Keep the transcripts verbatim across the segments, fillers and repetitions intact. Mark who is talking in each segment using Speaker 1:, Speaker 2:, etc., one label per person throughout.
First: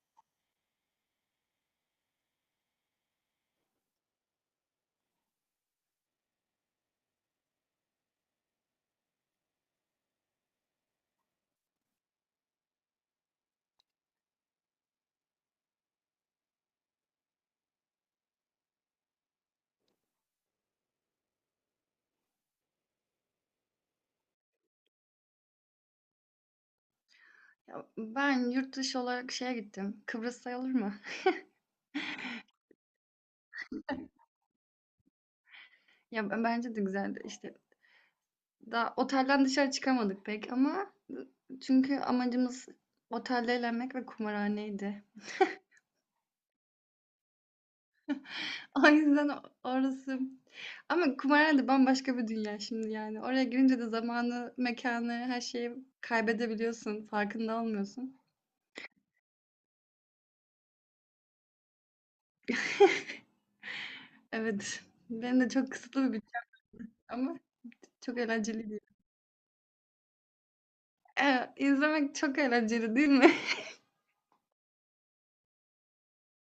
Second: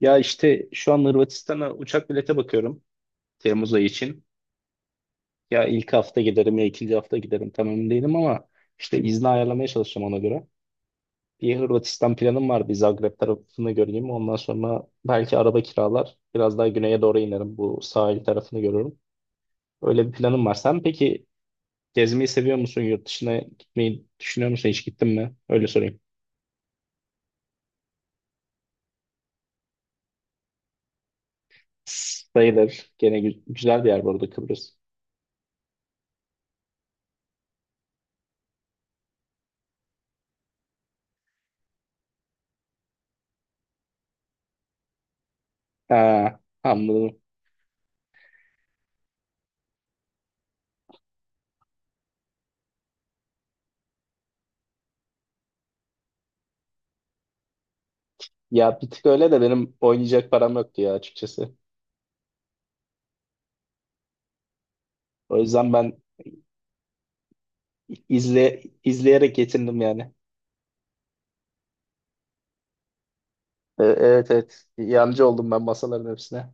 Speaker 1: Ya işte şu an Hırvatistan'a uçak bilete bakıyorum Temmuz ayı için. Ya ilk hafta giderim ya ikinci hafta giderim tam emin değilim ama işte izni ayarlamaya çalışacağım ona göre. Bir Hırvatistan planım var bir Zagreb tarafını göreyim. Ondan sonra belki araba kiralar biraz daha güneye doğru inerim bu sahil tarafını görürüm. Öyle bir planım var. Sen peki gezmeyi seviyor musun? Yurt dışına gitmeyi düşünüyor musun? Hiç gittin mi? Öyle sorayım.
Speaker 2: Ya, ben yurt dışı olarak şeye gittim. Kıbrıs sayılır mı?
Speaker 1: Sayılır. Gene gü- güzel bir yer burada Kıbrıs.
Speaker 2: Ya b- bence de güzeldi. İşte daha otelden dışarı çıkamadık pek ama çünkü amacımız otelde eğlenmek ve kumarhaneydi.
Speaker 1: Ha, anladım.
Speaker 2: O yüzden o- orası. Ama kumarhane de bambaşka bir dünya şimdi yani. Oraya girince de zamanı, mekanı, her şeyi kaybedebiliyorsun. Farkında olmuyorsun.
Speaker 1: Ya bir tık öyle de benim oynayacak param yoktu ya açıkçası.
Speaker 2: Evet.
Speaker 1: O
Speaker 2: Benim de çok
Speaker 1: yüzden ben
Speaker 2: kısıtlı bir bütçem ama çok
Speaker 1: izle
Speaker 2: eğlenceliydi.
Speaker 1: izleyerek yetindim yani.
Speaker 2: Evet, izlemek çok eğlenceli değil mi?
Speaker 1: E, Evet, evet. Yancı oldum ben masaların hepsine.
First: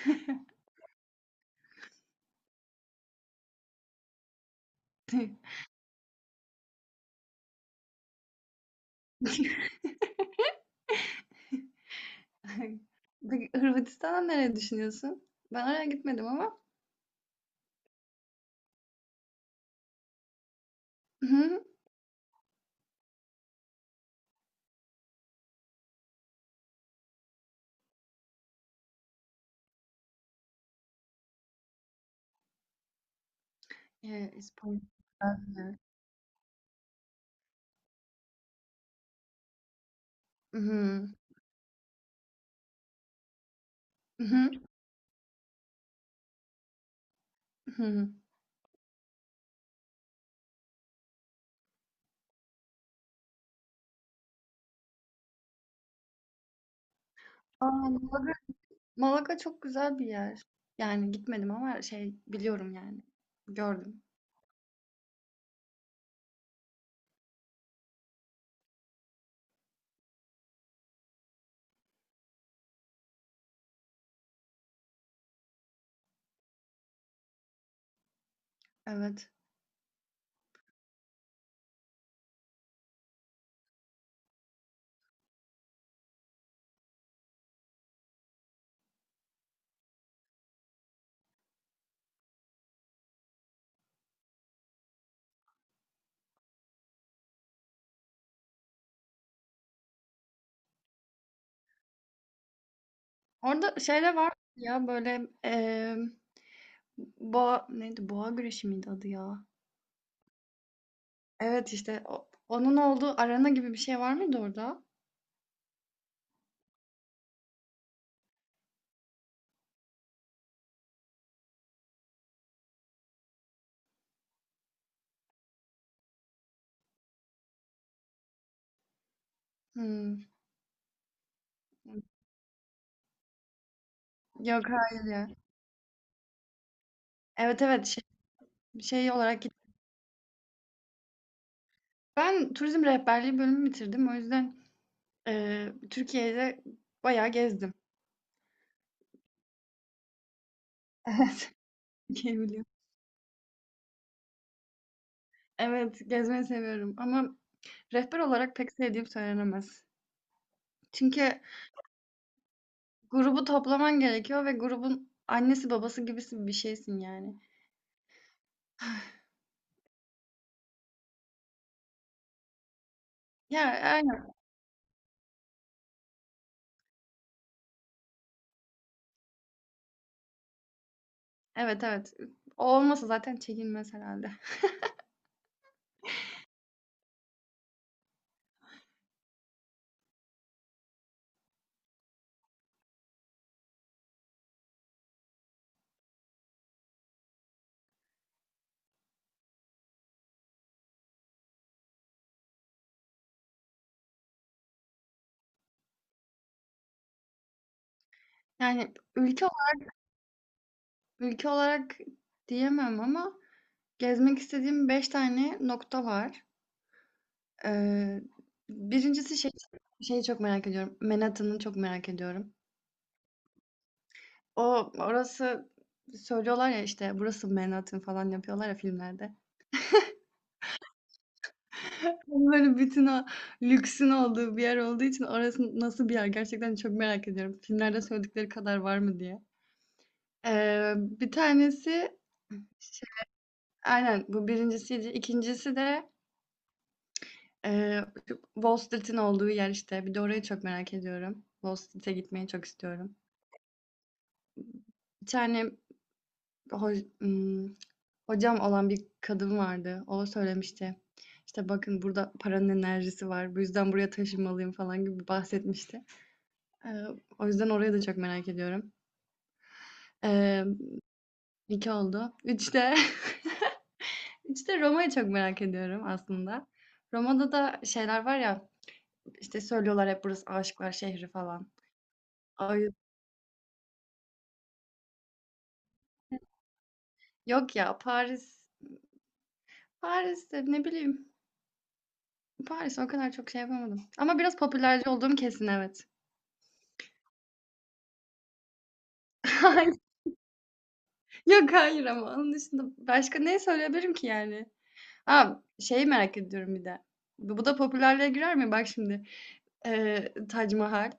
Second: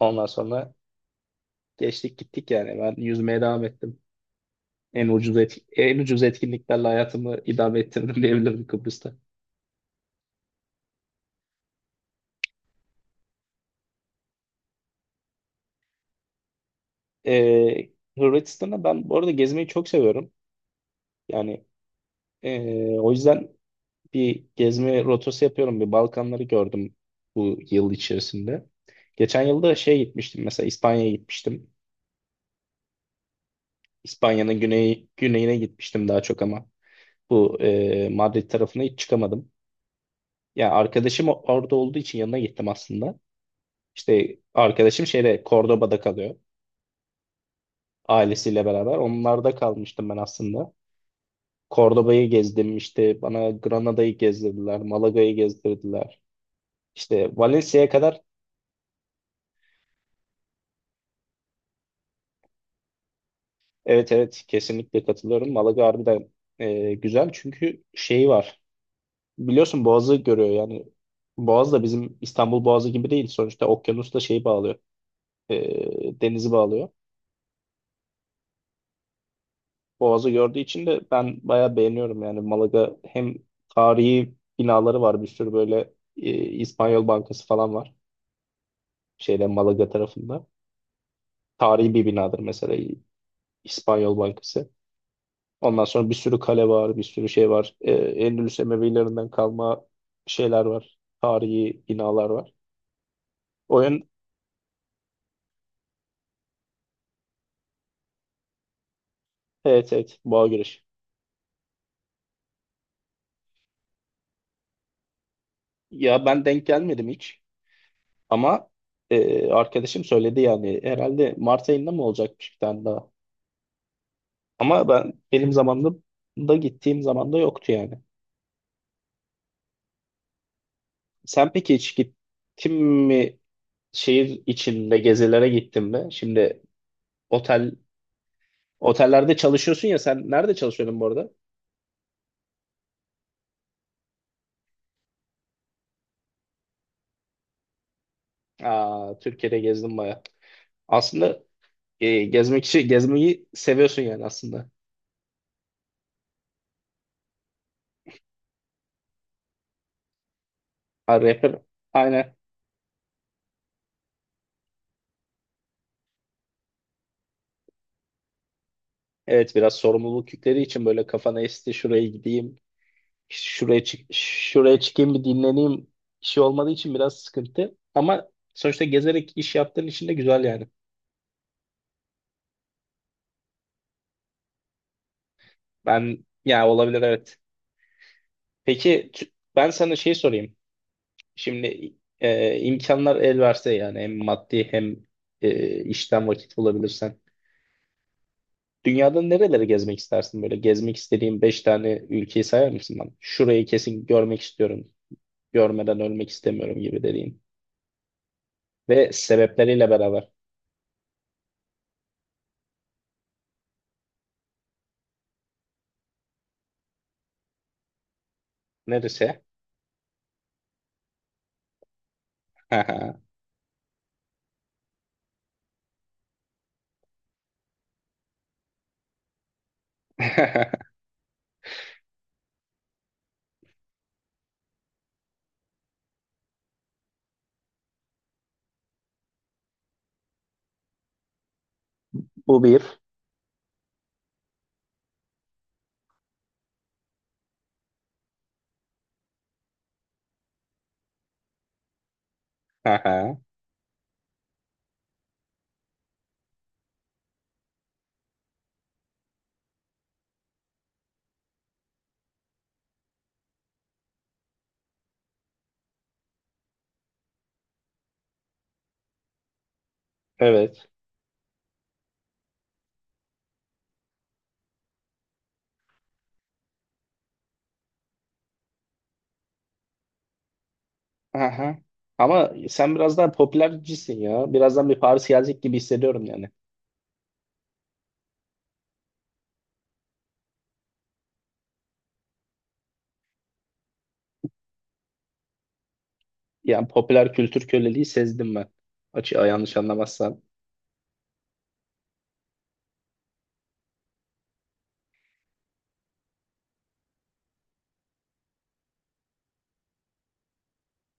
Speaker 1: Ondan sonra geçtik gittik yani. Ben yüzmeye devam ettim. En ucuz et, en ucuz etkinliklerle hayatımı idame ettirdim diyebilirim Kıbrıs'ta.
Speaker 2: Peki Hırvatistan'a nereye düşünüyorsun? Ben oraya gitmedim ama.
Speaker 1: E, Hırvatistan'a ben bu arada gezmeyi çok seviyorum.
Speaker 2: Hı hı.
Speaker 1: Yani e, o yüzden bir gezme rotası yapıyorum. Bir Balkanları gördüm bu yıl içerisinde. Geçen yılda şey gitmiştim mesela, İspanya'ya gitmiştim.
Speaker 2: Ee,
Speaker 1: İspanya'nın
Speaker 2: İspanya.
Speaker 1: güney, güneyine gitmiştim daha çok ama bu e, Madrid tarafına hiç çıkamadım.
Speaker 2: Hı
Speaker 1: Ya
Speaker 2: hı.
Speaker 1: arkadaşım orada olduğu için yanına gittim aslında.
Speaker 2: Hı
Speaker 1: İşte
Speaker 2: hı.
Speaker 1: arkadaşım şeyde Cordoba'da kalıyor
Speaker 2: Hı hı.
Speaker 1: ailesiyle beraber. Onlarda kalmıştım ben aslında. Cordoba'yı gezdim, işte bana Granada'yı gezdirdiler, Malaga'yı gezdirdiler. İşte
Speaker 2: Aa,
Speaker 1: Valencia'ya kadar.
Speaker 2: Malaga, Malaga çok güzel bir yer. Yani gitmedim ama şey biliyorum yani. Gördüm.
Speaker 1: Evet, evet, kesinlikle katılıyorum. Malaga harbiden e, güzel çünkü şeyi var. Biliyorsun Boğaz'ı görüyor yani. Boğaz da bizim İstanbul Boğazı gibi değil. Sonuçta okyanusla şeyi bağlıyor. E, denizi bağlıyor.
Speaker 2: Evet.
Speaker 1: Boğaz'ı gördüğü için de ben bayağı beğeniyorum yani. Malaga hem tarihi binaları var bir sürü böyle, e, İspanyol Bankası falan var. Şeyde Malaga tarafında. Tarihi bir binadır mesela İspanyol Bankası. Ondan sonra bir sürü kale var, bir sürü şey var. Ee, Endülüs Emevilerinden kalma şeyler var. Tarihi binalar var.
Speaker 2: Orada
Speaker 1: Oyun,
Speaker 2: şeyler var ya böyle eee boğa neydi? Boğa güreşi miydi adı ya?
Speaker 1: evet evet, boğa güreşi.
Speaker 2: Evet işte o- onun olduğu arena gibi bir şey var mıydı orada?
Speaker 1: Ya ben denk gelmedim hiç ama e, arkadaşım söyledi yani herhalde Mart ayında mı olacakmış bir tane daha. Ama ben benim zamanımda da gittiğim zamanda yoktu yani.
Speaker 2: Hmm.
Speaker 1: Sen peki hiç gittin mi, şehir
Speaker 2: Yok
Speaker 1: içinde
Speaker 2: hayır ya.
Speaker 1: gezilere gittin mi? Şimdi
Speaker 2: Evet
Speaker 1: otel
Speaker 2: evet şey, şey
Speaker 1: otellerde
Speaker 2: olarak
Speaker 1: çalışıyorsun ya, sen nerede çalışıyordun bu arada?
Speaker 2: ben turizm rehberliği bölümü bitirdim. O yüzden, eee, Türkiye'de bayağı gezdim.
Speaker 1: Aa, Türkiye'de gezdim baya. Aslında
Speaker 2: Evet,
Speaker 1: e,
Speaker 2: Türkiye'yi
Speaker 1: gezmek
Speaker 2: biliyorum.
Speaker 1: için gezmeyi seviyorsun yani aslında.
Speaker 2: Evet, gezmeyi seviyorum ama rehber olarak pek sevdiğim söylenemez.
Speaker 1: Ha,
Speaker 2: Çünkü
Speaker 1: rapper, aynen.
Speaker 2: grubu toplaman gerekiyor ve grubun annesi babası gibisi bir şeysin yani.
Speaker 1: Evet, biraz sorumluluk yükleri için böyle kafana esti şuraya gideyim, işte
Speaker 2: Ya,
Speaker 1: şuraya çık,
Speaker 2: aynen.
Speaker 1: şuraya çıkayım bir dinleneyim işi olmadığı için biraz sıkıntı. Ama sonuçta gezerek iş yaptığın için de güzel yani.
Speaker 2: Evet, evet. O olmasa zaten çekilmez herhâlde.
Speaker 1: Ben yani olabilir, evet. Peki t- ben sana şey sorayım. Şimdi e, imkanlar el verse yani hem maddi hem e, işten vakit bulabilirsen. Dünyada nereleri gezmek istersin böyle? Gezmek istediğin beş tane ülkeyi sayar mısın bana? Şurayı kesin görmek istiyorum. Görmeden ölmek istemiyorum gibi dediğin.
Speaker 2: Yani
Speaker 1: Ve
Speaker 2: ülke ola
Speaker 1: sebepleriyle beraber.
Speaker 2: ülke olarak diyemem ama gezmek istediğim beş tane nokta var. Eee, birincisi
Speaker 1: Neresi?
Speaker 2: şey şeyi çok merak ediyorum. Manhattan'ı çok merak ediyorum.
Speaker 1: Haha.
Speaker 2: O orası söylüyorlar ya, işte, "Burası Manhattan." falan yapıyorlar ya filmlerde. Tam böyle bütün o lüksün olduğu bir yer olduğu için orası nasıl bir yer gerçekten çok merak ediyorum. Filmlerde söyledikleri kadar var mı diye. Eee, bir tanesi
Speaker 1: Bu bir.
Speaker 2: şey. Aynen, bu birincisiydi. ikincisi de, eee, şu Wall Street'in olduğu yer, işte. Bir de orayı çok merak ediyorum. Wall Street'e gitmeyi çok istiyorum.
Speaker 1: Haha.
Speaker 2: Bir tane ho- ım, hocam olan bir kadın vardı. O söylemişti. İşte bakın burada paranın enerjisi var. Bu yüzden buraya taşınmalıyım falan gibi bahsetmişti. Ee, o yüzden orayı da çok merak ediyorum. Ee,
Speaker 1: Evet.
Speaker 2: iki oldu. Üçte, üçte Roma'yı çok merak ediyorum aslında. Roma'da da şeyler var ya işte söylüyorlar hep burası aşıklar şehri falan.
Speaker 1: Haha. Ama
Speaker 2: Ay,
Speaker 1: sen biraz daha popülercisin ya. Birazdan bir Paris gelecek gibi hissediyorum yani.
Speaker 2: yok ya Paris. Paris'te ne bileyim. Paris o kadar çok şey yapamadım. Ama biraz popülerci olduğum kesin evet.
Speaker 1: Yani popüler kültür köleliği sezdim ben. Açığa yanlış anlamazsan.
Speaker 2: Yok, hayır ama onun dışında başka ne söyleyebilirim ki yani? A, şeyi merak ediyorum bir de. Bu bu da popülerliğe girer mi? Bak şimdi, eee, Tac Mahal.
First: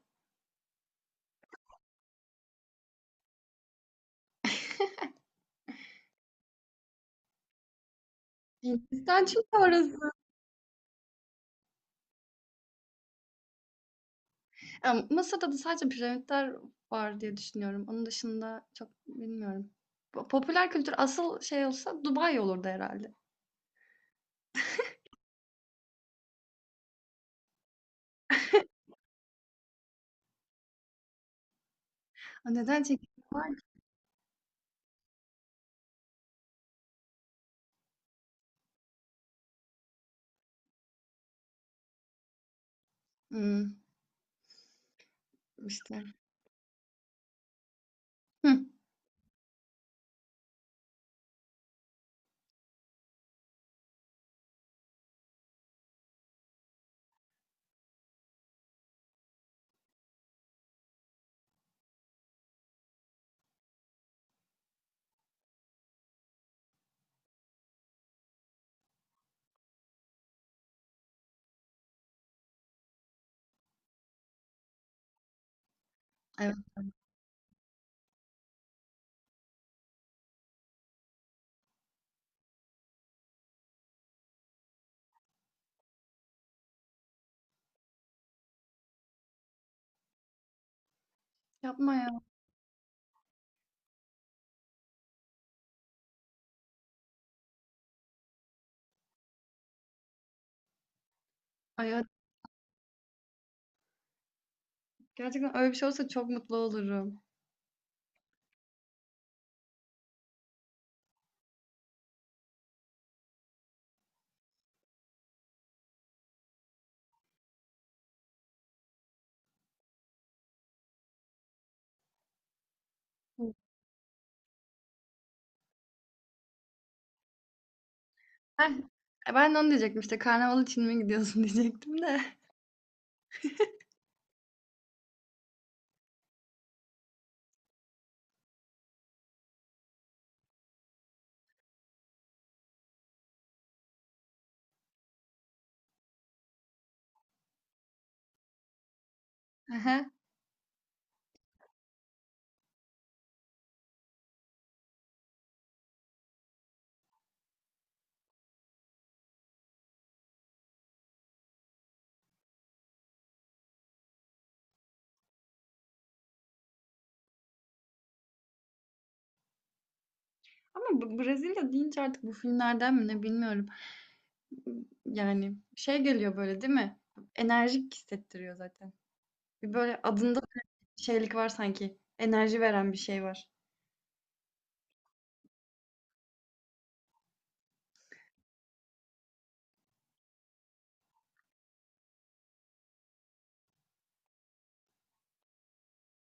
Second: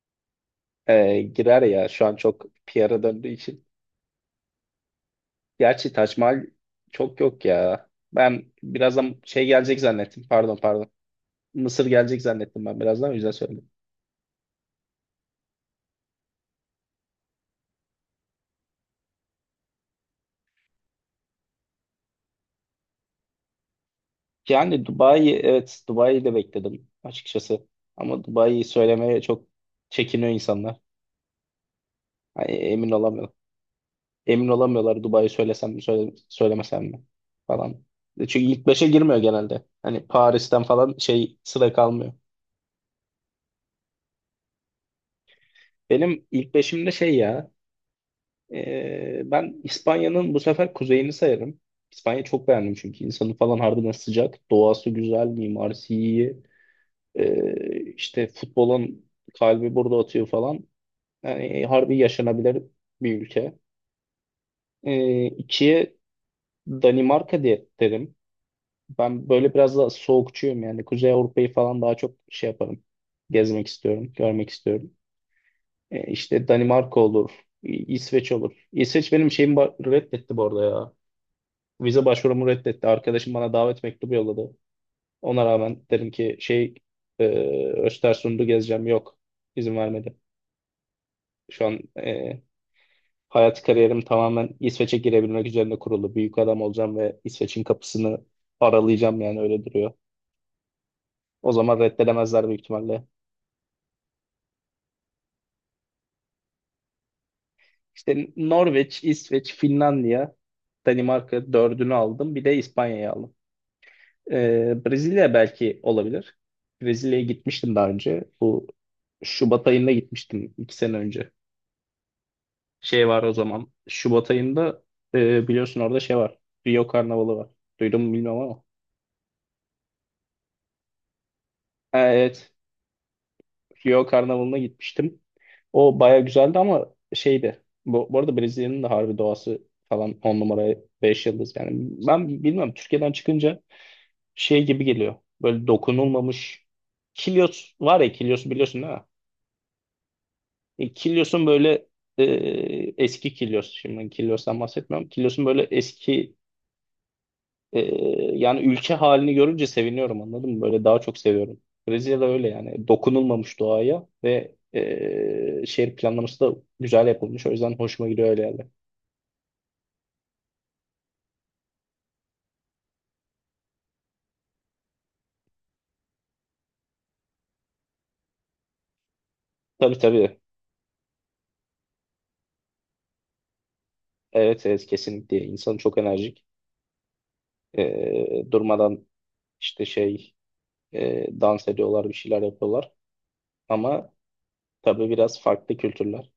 Speaker 1: Ee, girer ya şu an çok P R'a döndüğü için. Gerçi Taç Mahal çok yok ya. Ben birazdan
Speaker 2: Hindistan
Speaker 1: şey
Speaker 2: çünkü
Speaker 1: gelecek
Speaker 2: orası.
Speaker 1: zannettim. Pardon, pardon. Mısır gelecek zannettim ben birazdan, o yüzden söyledim.
Speaker 2: Ya, Mısır'da da sadece piramitler var diye düşünüyorum. Onun dışında çok bilmiyorum. Po popüler kültür asıl şey olsa Dubai olurdu herhalde.
Speaker 1: Yani Dubai'yi, evet, Dubai'yi de bekledim açıkçası. Ama Dubai'yi söylemeye çok çekiniyor insanlar.
Speaker 2: A,
Speaker 1: Hani
Speaker 2: neden
Speaker 1: emin
Speaker 2: çekindim
Speaker 1: olamıyor.
Speaker 2: var
Speaker 1: Emin olamıyorlar Dubai'yi söylesem mi söyle, söylemesem mi falan. E, Çünkü ilk beşe girmiyor genelde. Hani Paris'ten falan şey sıra kalmıyor.
Speaker 2: işte.
Speaker 1: Benim ilk beşimde şey ya.
Speaker 2: Hıh.
Speaker 1: Ee, ben İspanya'nın bu sefer kuzeyini sayarım. İspanya çok beğendim çünkü insanı falan harbiden sıcak. Doğası güzel, mimarisi iyi. Ee, işte futbolun kalbi burada atıyor falan. Yani harbi yaşanabilir bir ülke. Ee, ikiye Danimarka diye derim. Ben böyle biraz da soğukçuyum yani. Kuzey Avrupa'yı falan daha çok şey yaparım. Gezmek istiyorum, görmek istiyorum. Ee, işte
Speaker 2: Evet.
Speaker 1: Danimarka olur, İ- İsveç olur. İsveç benim şeyimi ba- reddetti bu arada ya. Vize başvurumu reddetti. Arkadaşım bana davet mektubu yolladı. Ona rağmen dedim ki şey, e, Östersund'u gezeceğim. Yok, izin vermedi. Şu an
Speaker 2: Yapma ya.
Speaker 1: e, hayat kariyerim tamamen İsveç'e girebilmek üzerine kurulu. Büyük adam olacağım ve İsveç'in kapısını aralayacağım yani öyle duruyor. O zaman
Speaker 2: Ay,
Speaker 1: reddedemezler büyük ihtimalle.
Speaker 2: gerçekten öyle bir şey olsa çok mutlu olurum.
Speaker 1: İşte Norveç, İsveç, Finlandiya, Danimarka dördünü aldım. Bir de İspanya'yı aldım. Ee, Brezilya belki olabilir. Brezilya'ya gitmiştim daha önce. Bu Şubat ayında gitmiştim iki sene önce. Şey var o zaman. Şubat ayında e, biliyorsun orada şey var. Rio Karnavalı var. Duydun mu bilmiyorum ama.
Speaker 2: Heh, e, ben de onu diyecektim işte, karnaval için mi gidiyorsun
Speaker 1: Ha,
Speaker 2: diyecektim de.
Speaker 1: evet. Rio Karnavalı'na gitmiştim. O baya güzeldi ama şeydi. Bu, bu arada Brezilya'nın da harbi doğası falan on numara beş yıldız. Yani ben bilmiyorum Türkiye'den çıkınca şey gibi geliyor. Böyle dokunulmamış Kilyos var ya, Kilyos'u biliyorsun değil mi?
Speaker 2: Hı.
Speaker 1: E, Kilyos'un böyle e, eski Kilyos, şimdi Kilyos'tan bahsetmiyorum. Kilyos'un böyle eski e, yani ülke halini görünce seviniyorum anladın mı? Böyle daha çok seviyorum. Brezilya'da öyle yani dokunulmamış doğaya ve e, şehir planlaması da güzel yapılmış. O yüzden hoşuma gidiyor öyle yerler.
Speaker 2: Ama Bra- Brezilya deyince artık bu filmlerden mi ne bilmiyorum. Yani şey geliyor böyle değil mi? Enerjik hissettiriyor zaten. Bir
Speaker 1: Tabii,
Speaker 2: böyle
Speaker 1: tabii.
Speaker 2: adında da bir şeylik var sanki. Enerji veren bir şey var.
Speaker 1: Evet evet, kesinlikle. İnsan çok enerjik. E, durmadan işte şey e, dans ediyorlar, bir şeyler yapıyorlar. Ama tabii biraz farklı kültürler.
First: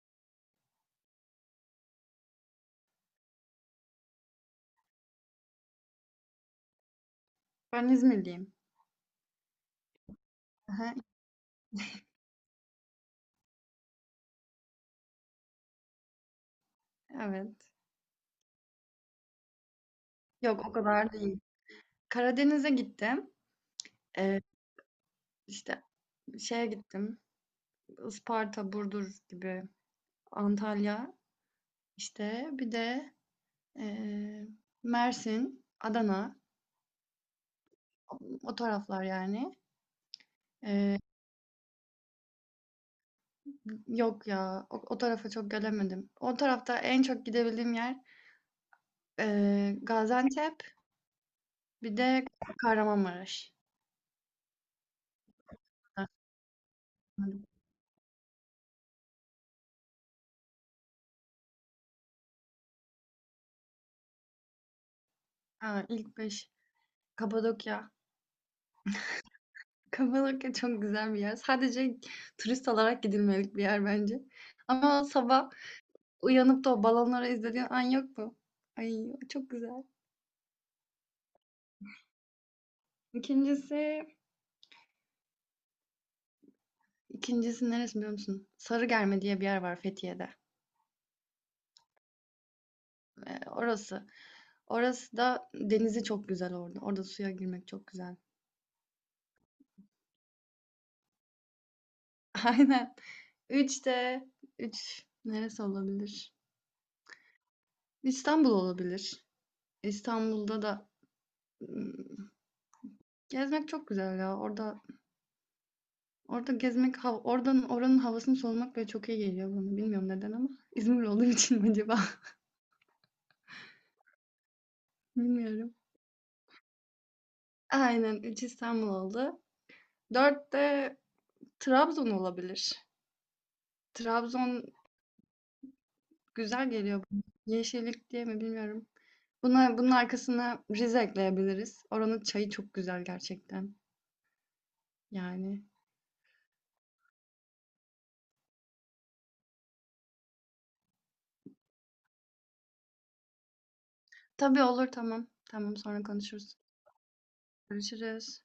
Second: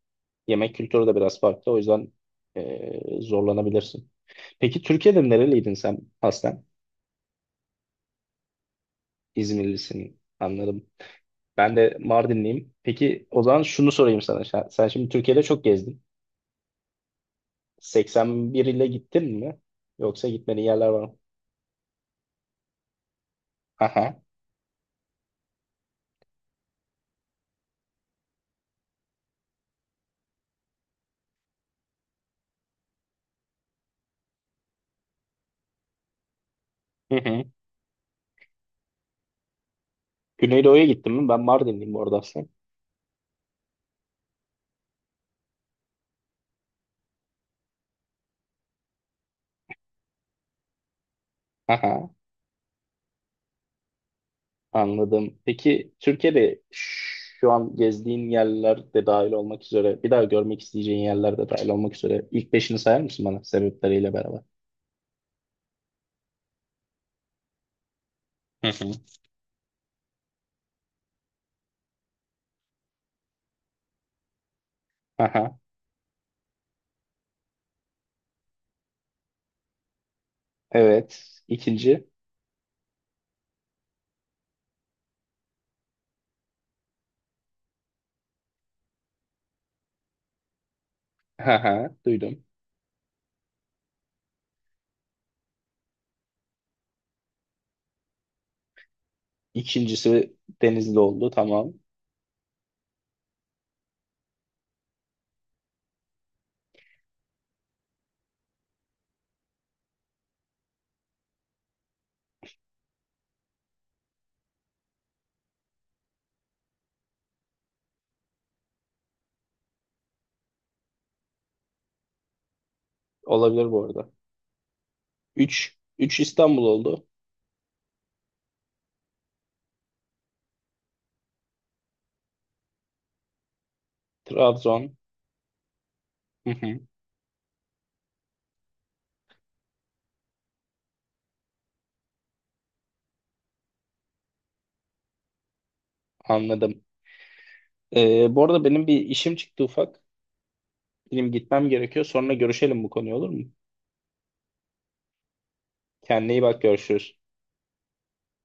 Speaker 1: Yemek kültürü de biraz farklı. O yüzden e, zorlanabilirsin. Peki Türkiye'de nereliydin sen aslen?
Speaker 2: Ben İzmirliyim.
Speaker 1: İzmirlisin, anladım.
Speaker 2: Hı.
Speaker 1: Ben de Mardinliyim. Peki o zaman şunu sorayım sana. Sen sen şimdi Türkiye'de çok gezdin.
Speaker 2: Evet.
Speaker 1: seksen bir ile gittin mi? Yoksa gitmediğin
Speaker 2: Yok o
Speaker 1: yerler var
Speaker 2: kadar
Speaker 1: mı?
Speaker 2: değil. Karadeniz'e gittim.
Speaker 1: Aha.
Speaker 2: Ee, işte şeye gittim. Isparta, Burdur gibi. Antalya. İşte bir de Eee, Mersin, Adana,
Speaker 1: Hı hı.
Speaker 2: o taraflar yani.
Speaker 1: Güneydoğu'ya
Speaker 2: Eee,
Speaker 1: gittin mi? Ben Mardinliyim orada aslında.
Speaker 2: yok ya, o, o tarafa çok gelemedim. O tarafta en çok gidebildiğim yer eee, Gaziantep, bir
Speaker 1: Aha.
Speaker 2: de Kahramanmaraş.
Speaker 1: Anladım. Peki Türkiye'de şu an gezdiğin yerler de dahil olmak üzere, bir daha görmek isteyeceğin yerler de dahil olmak üzere ilk beşini sayar mısın bana sebepleriyle beraber?
Speaker 2: Ha, ilk beş. Kapadokya.
Speaker 1: Hı hı.
Speaker 2: Kapadokya çok güzel bir yer. Sadece turist olarak gidilmelik bir yer bence. Ama sabah
Speaker 1: Aha,
Speaker 2: uyanıp da o balonları izlediğin an yok mu? Ay çok güzel.
Speaker 1: evet. İkinci.
Speaker 2: İkincisi. İkincisi neresi biliyor musun? Sarıgerme diye bir yer var Fethiye'de.
Speaker 1: Aha, duydum.
Speaker 2: Ee, orası. Orası da denizi çok güzel orada. Orada suya girmek çok güzel.
Speaker 1: İkincisi Denizli oldu. Tamam.
Speaker 2: Aynen. Üç de üç neresi olabilir? İstanbul olabilir. İstanbul'da da ım, gezmek çok güzel ya. Orada orada gezmek hav- oradan oranın havasını solumak böyle çok iyi geliyor bana. Bilmiyorum neden ama İzmir olduğu için mi acaba?
Speaker 1: Olabilir bu arada.
Speaker 2: Bilmiyorum.
Speaker 1: Üç. Üç İstanbul oldu.
Speaker 2: Aynen üç İstanbul oldu. Dört de Trabzon olabilir. Trabzon
Speaker 1: Trabzon. Hı
Speaker 2: güzel
Speaker 1: hı,
Speaker 2: geliyor bana. Yeşillik diye mi bilmiyorum. Buna, bunun arkasına Rize ekleyebiliriz. Oranın çayı çok güzel gerçekten. Yani.
Speaker 1: anladım. Ee, bu arada benim bir işim çıktı ufak. Benim gitmem gerekiyor. Sonra görüşelim bu konuyu, olur mu?
Speaker 2: Tabii olur tamam. Tamam sonra
Speaker 1: Kendine iyi
Speaker 2: konuşuruz.
Speaker 1: bak, görüşürüz.
Speaker 2: Görüşürüz.